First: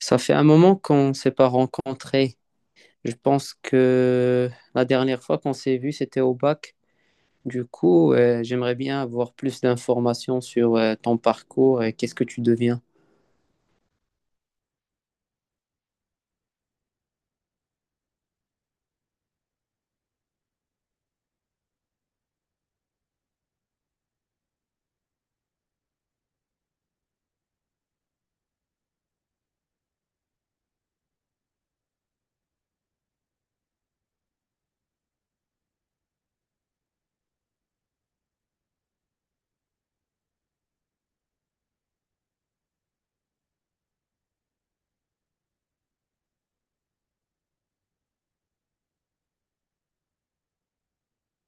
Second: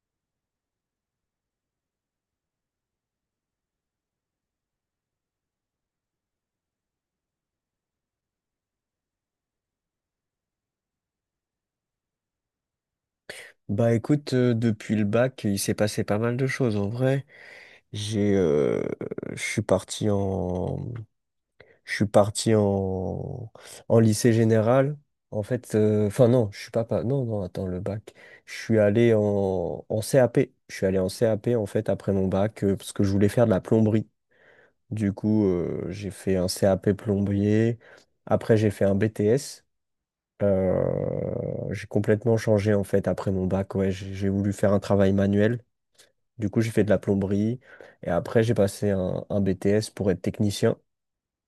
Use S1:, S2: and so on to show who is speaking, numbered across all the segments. S1: Ça fait un moment qu'on ne s'est pas rencontrés. Je pense que la dernière fois qu'on s'est vu, c'était au bac. J'aimerais bien avoir plus d'informations sur ton parcours et qu'est-ce que tu deviens.
S2: Bah écoute, depuis le bac, il s'est passé pas mal de choses en vrai. J'ai, je suis parti en, Je suis parti en lycée général. En fait, enfin non, je suis pas, pas, non non, attends le bac. Je suis allé en CAP. Je suis allé en CAP en fait après mon bac, parce que je voulais faire de la plomberie. Du coup, j'ai fait un CAP plombier. Après, j'ai fait un BTS. Euh, j'ai complètement changé en fait après mon bac. Ouais, j'ai voulu faire un travail manuel. Du coup, j'ai fait de la plomberie et après, j'ai passé un BTS pour être technicien,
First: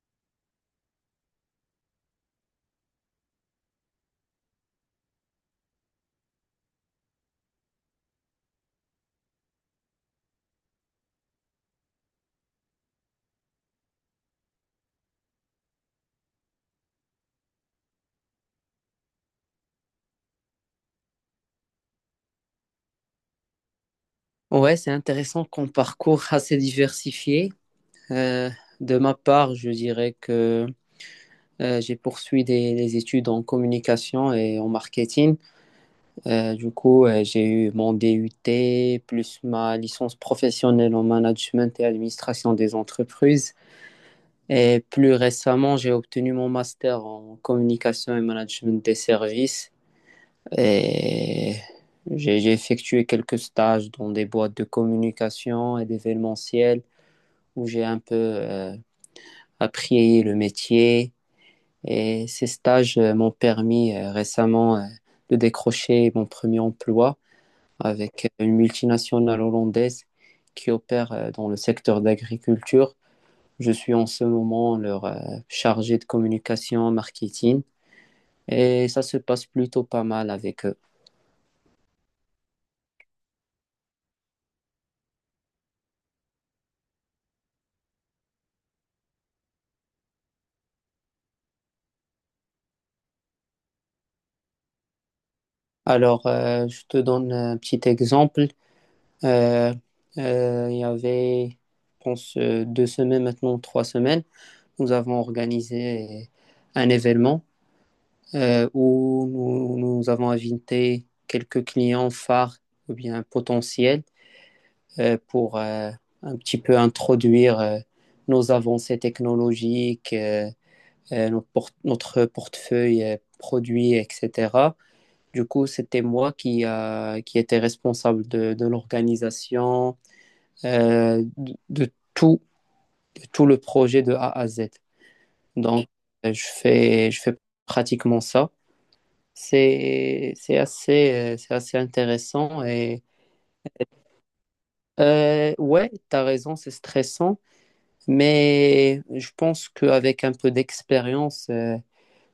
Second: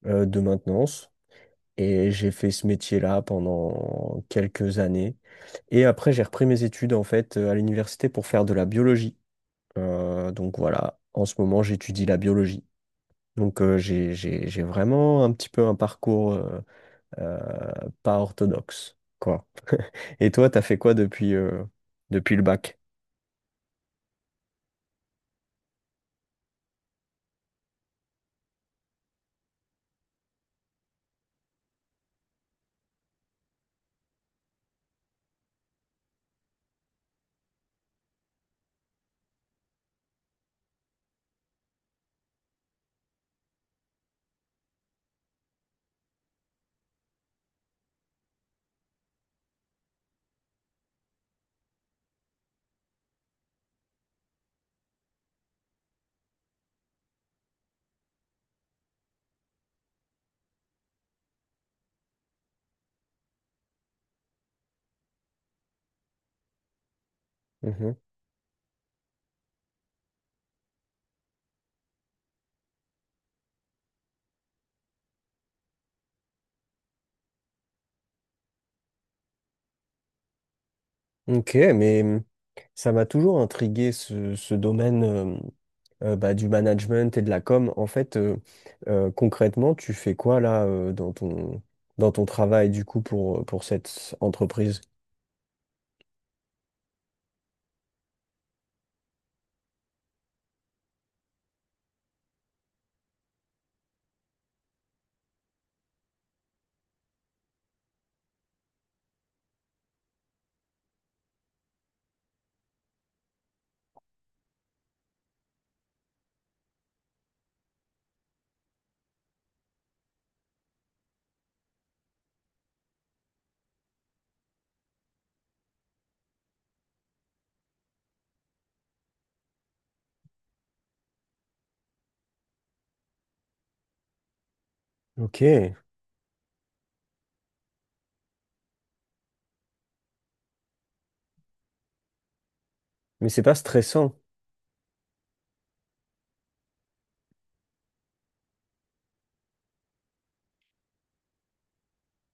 S2: de maintenance. Et j'ai fait ce métier-là pendant quelques années. Et après, j'ai repris mes études en fait, à l'université pour faire de la biologie. Donc voilà, en ce moment, j'étudie la biologie. Donc, j'ai vraiment un petit peu un parcours, euh, pas orthodoxe, quoi. Et toi, t'as fait quoi depuis le bac?
S1: Ouais, c'est intéressant qu'on parcours assez diversifié. Euh, de ma part, je dirais que j'ai poursuivi des études en communication et en marketing. J'ai eu mon DUT plus ma licence professionnelle en management et administration des entreprises. Et plus récemment, j'ai obtenu mon master en communication et management des services. Et j'ai effectué quelques stages dans des boîtes de communication et d'événementiel où j'ai un peu appris le métier. Et ces stages m'ont permis récemment de décrocher mon premier emploi avec une multinationale hollandaise qui opère dans le secteur d'agriculture. Je suis en ce moment leur chargé de communication, marketing, et ça se passe plutôt pas mal avec eux.
S2: Ok, mais, ça m'a toujours intrigué ce domaine, bah, du management et de la com. En fait, concrètement, tu fais quoi là, dans ton travail du coup pour cette entreprise?
S1: Alors, je te donne un petit exemple. Euh, euh, il y avait, je pense, deux semaines maintenant, trois semaines, nous avons organisé un événement où nous avons invité quelques clients phares ou bien potentiels pour un petit peu introduire nos avancées technologiques. Notre portefeuille produits, etc. Du coup, c'était moi qui qui était responsable de l'organisation, euh, de, de tout, de tout le projet de A à Z.
S2: Ok, mais
S1: Donc, je fais pratiquement ça. C'est assez intéressant. Et
S2: c'est pas stressant.
S1: ouais, t'as raison, c'est stressant, mais je pense qu'avec un peu d'expérience,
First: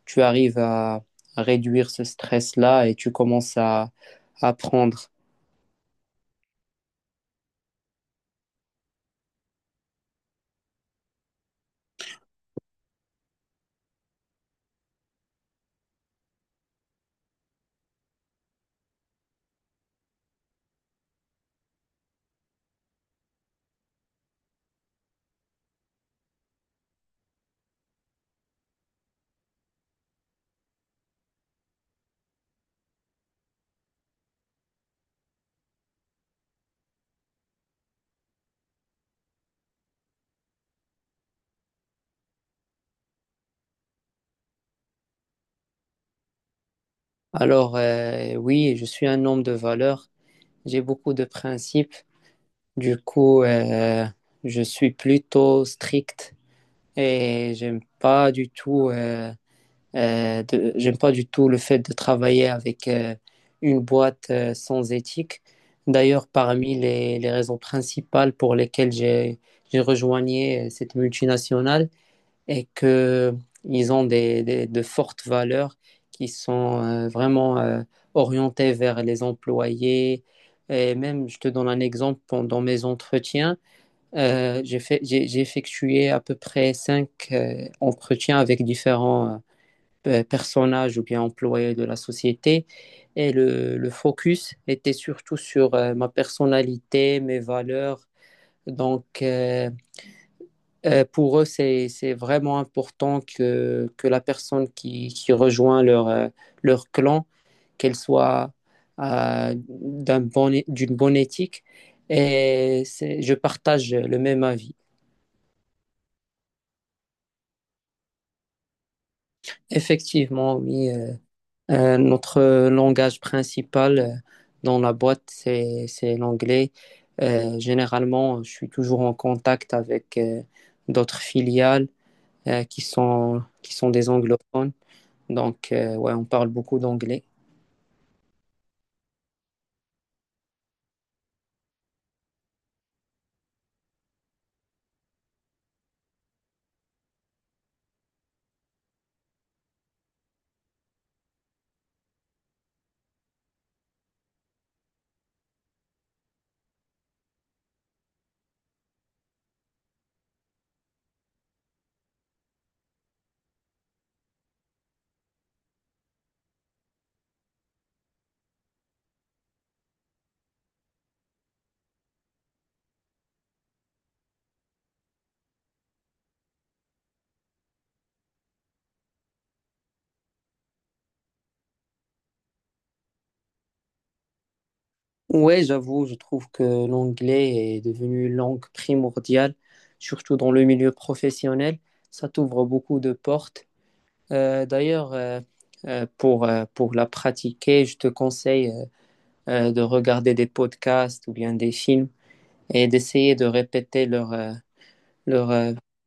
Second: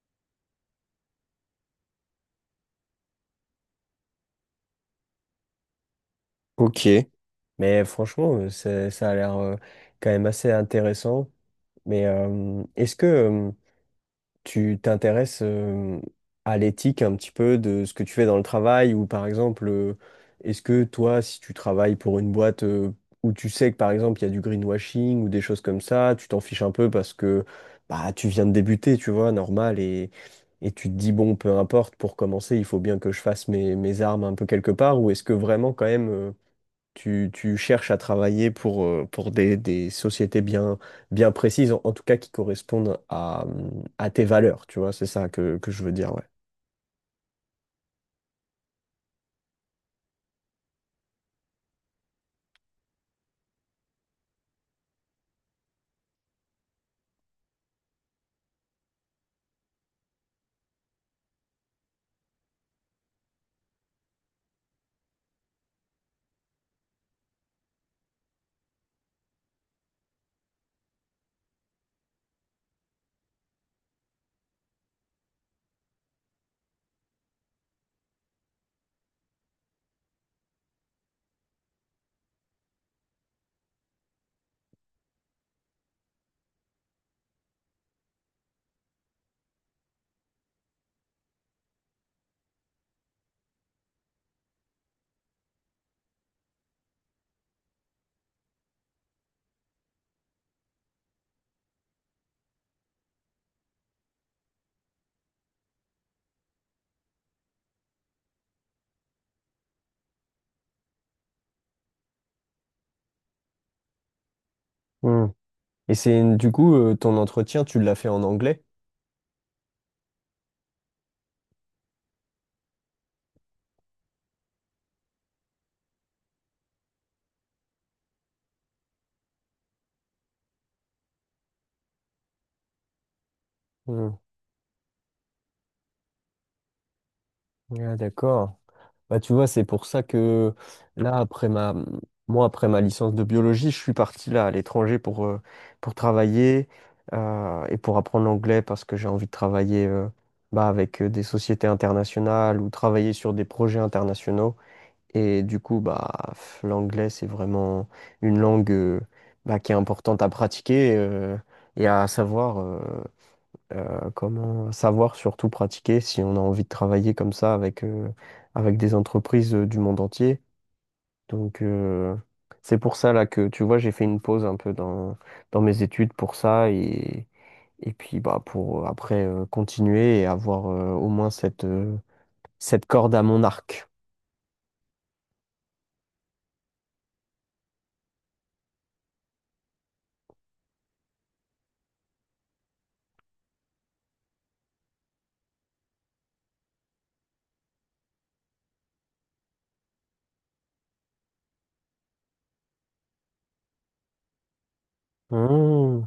S1: tu arrives à réduire ce stress-là et tu commences à apprendre.
S2: Ok. Mais franchement, ça a l'air, quand même assez intéressant. Mais, est-ce que tu t'intéresses, à l'éthique un petit peu de ce que tu fais dans le travail ou par exemple, est-ce que toi, si tu travailles pour une boîte, où tu sais que par exemple il y a du greenwashing ou des choses comme ça, tu t'en fiches un peu parce que bah, tu viens de débuter, tu vois, normal, et tu te dis, bon, peu importe, pour commencer, il faut bien que je fasse mes armes un peu quelque part, ou est-ce que vraiment quand même, tu cherches à travailler pour des sociétés bien précises, en tout cas qui correspondent à tes valeurs, tu vois, c'est ça que je veux dire, ouais.
S1: Alors, oui, je suis un homme de valeur. J'ai beaucoup de principes. Du coup, euh, je suis plutôt strict et j'aime pas du tout le fait de travailler avec une boîte sans éthique. D'ailleurs, parmi les raisons principales pour lesquelles j'ai rejoigné cette multinationale, et que ils ont de fortes valeurs qui sont vraiment orientées vers les employés. Et même, je te donne un exemple, pendant mes entretiens, j'ai effectué à peu près cinq entretiens avec différents personnages ou bien employés de la société. Et le focus était surtout sur ma personnalité, mes valeurs. Donc, pour eux, c'est vraiment important que la personne qui rejoint leur, leur clan, qu'elle soit d'une bonne éthique. Et je partage le même avis.
S2: Hmm. Et c'est du coup, ton entretien, tu l'as fait en anglais?
S1: Effectivement, oui, notre langage principal dans la boîte, c'est l'anglais. Généralement, je suis toujours en contact avec d'autres filiales qui sont
S2: Hmm.
S1: des anglophones. Donc, ouais, on parle beaucoup d'anglais.
S2: Ah, d'accord. Bah, tu vois, c'est pour ça que là, moi, après ma licence de biologie, je suis parti là à l'étranger pour travailler, et pour apprendre l'anglais parce que j'ai envie de travailler, bah, avec, des sociétés internationales ou travailler sur des projets internationaux. Et du coup, bah, l'anglais, c'est vraiment une langue, bah, qui est importante à pratiquer, et à savoir. Comment savoir surtout pratiquer si on a envie de travailler comme ça avec des entreprises, du monde entier. Donc, c'est pour ça là que tu vois j'ai fait une pause un peu dans mes études pour ça, et puis bah pour, après, continuer et avoir, au moins cette corde à mon arc.
S1: Ouais, j'avoue, je trouve que l'anglais est devenu une langue primordiale, surtout dans le milieu professionnel. Ça t'ouvre beaucoup de portes. Euh, d'ailleurs, euh, pour la pratiquer, je te conseille de regarder des podcasts ou bien des films et d'essayer de répéter leur, euh,
S2: Hmm.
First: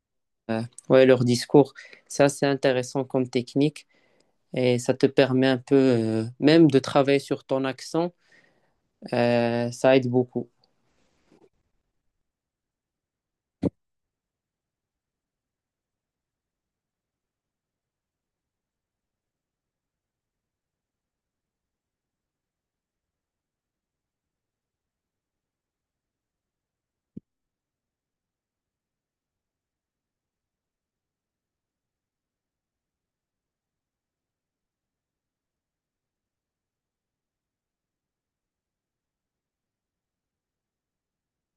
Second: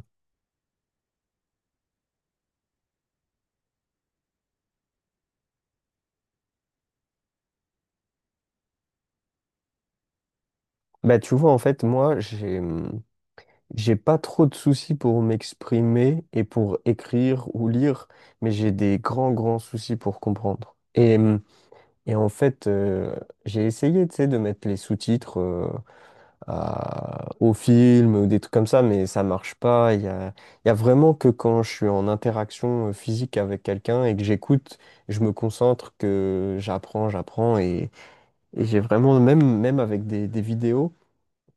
S1: euh, ouais, leur discours. Ça, c'est intéressant comme technique et ça te permet un peu même de travailler sur ton accent. Ça aide beaucoup.
S2: Bah tu vois en fait moi, j'ai pas trop de soucis pour m'exprimer et pour écrire ou lire, mais j'ai des grands, grands soucis pour comprendre. Et en fait, j'ai essayé, tu sais, de mettre les sous-titres, au film ou des trucs comme ça, mais ça marche pas. Il y a vraiment que quand je suis en interaction, physique avec quelqu'un et que j'écoute, je me concentre, que j'apprends, j'apprends. Et j'ai vraiment, même, même avec des vidéos,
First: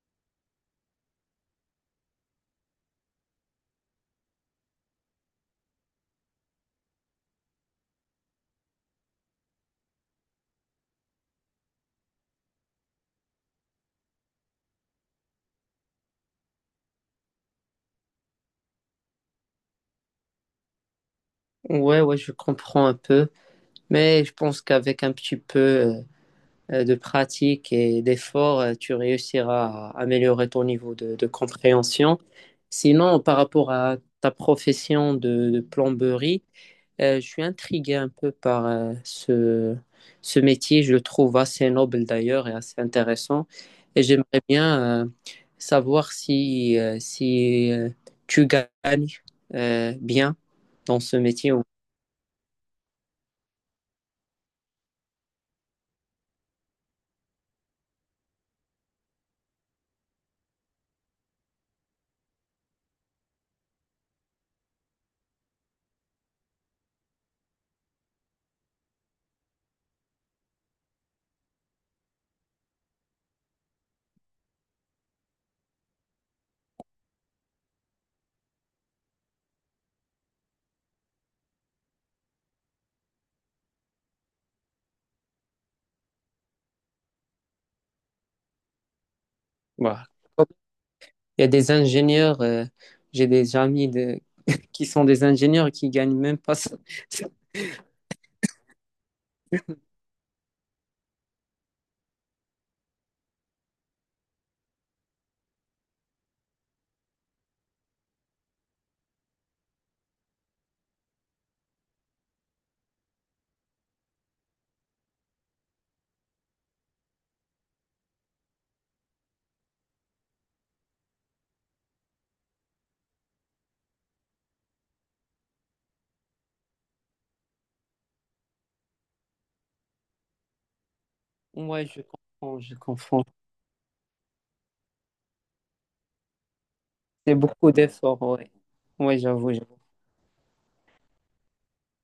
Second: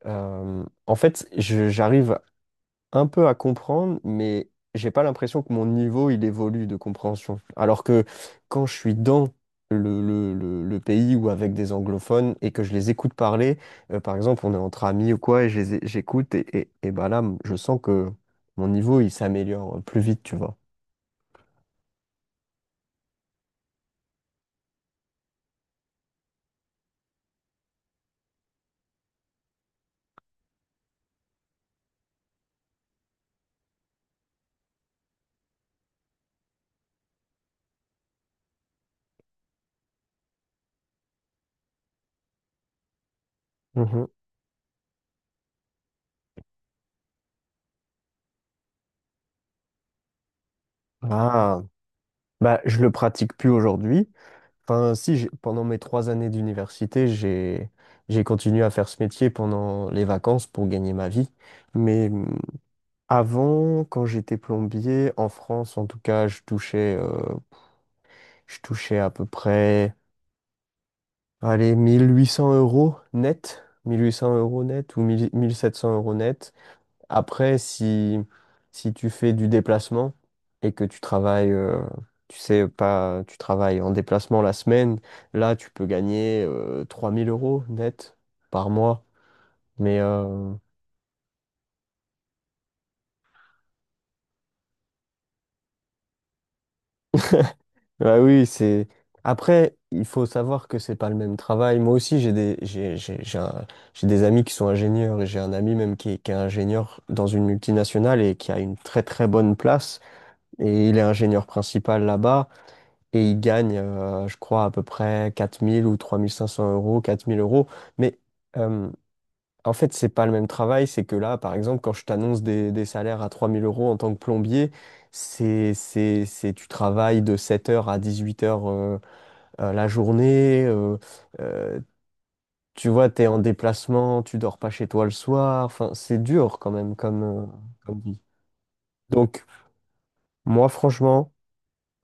S2: en fait, j'arrive un peu à comprendre, mais j'ai pas l'impression que mon niveau il évolue de compréhension. Alors que quand je suis dans le pays ou avec des anglophones et que je les écoute parler, par exemple, on est entre amis ou quoi, et je les j'écoute, et bah là, je sens que mon niveau il s'améliore plus vite, tu vois.
S1: Ouais, ouais, je comprends un peu, mais je pense qu'avec un petit peu de pratique et d'effort, tu réussiras à améliorer ton niveau de compréhension. Sinon, par rapport à ta profession de plomberie, je suis intrigué un peu par ce métier. Je le trouve assez noble d'ailleurs et assez intéressant. Et
S2: Mhm.
S1: j'aimerais bien savoir si, tu gagnes bien dans ce métier.
S2: Ah,
S1: Ou-
S2: bah, je le pratique plus aujourd'hui. Enfin, si, pendant mes 3 années d'université, j'ai continué à faire ce métier pendant les vacances pour gagner ma vie. Mais, avant, quand j'étais plombier, en France, en tout cas, je touchais à peu près, allez, 1800 euros net, 1800 euros net ou 1000 1700 euros net. Après, si tu fais du déplacement et que tu travailles, tu sais pas, tu travailles en déplacement la semaine, là, tu peux gagner, 3000 euros net par mois. Mais,
S1: voilà. Il y a des ingénieurs, j'ai des amis de- qui sont des ingénieurs et qui gagnent même pas ça.
S2: ah oui, c'est. Après, il faut savoir que c'est pas le même travail. Moi aussi, j'ai des amis qui sont ingénieurs et j'ai un ami même qui est, ingénieur dans une multinationale et qui a une très très bonne place. Et il est ingénieur principal là-bas et il gagne, je crois, à peu près 4000 ou 3500 euros, 4000 euros. Mais, euh, en fait, c'est pas le même travail. C'est que là, par exemple, quand je t'annonce des salaires à 3000 euros en tant que plombier, tu travailles de 7h à 18h, la journée, euh,
S1: Moi, je comprends, je
S2: tu vois,
S1: comprends.
S2: t'es en déplacement, tu dors pas chez toi le soir, enfin, c'est dur quand même comme,
S1: C'est
S2: euh,
S1: beaucoup
S2: comme vie.
S1: d'efforts, ouais. Ouais,
S2: Donc,
S1: j'avoue.
S2: moi, franchement,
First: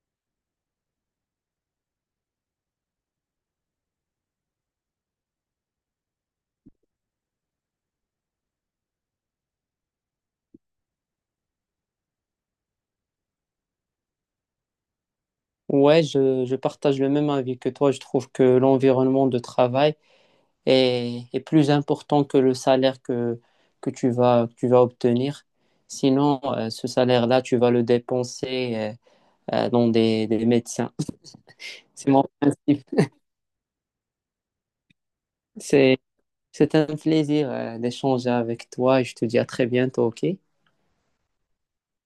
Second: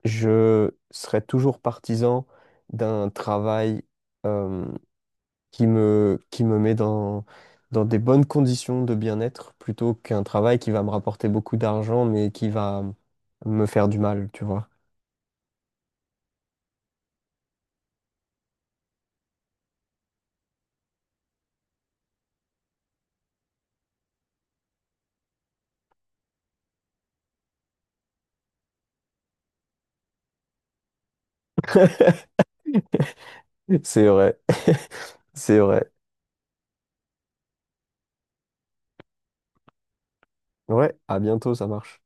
S2: je serais toujours partisan d'un travail, euh, qui me met dans des bonnes conditions de bien-être plutôt qu'un travail qui va me rapporter beaucoup d'argent mais qui va me faire du mal, tu vois.
S1: Ouais, je partage le même avis que toi. Je trouve que l'environnement de travail est, est plus important que le salaire que que tu vas obtenir. Sinon, ce salaire-là, tu vas le dépenser dans des médecins. C'est mon principe.
S2: C'est vrai. C'est vrai.
S1: C'est, c'est un plaisir d'échanger avec toi et je te dis à très bientôt, OK?
S2: Ouais, à bientôt, ça marche.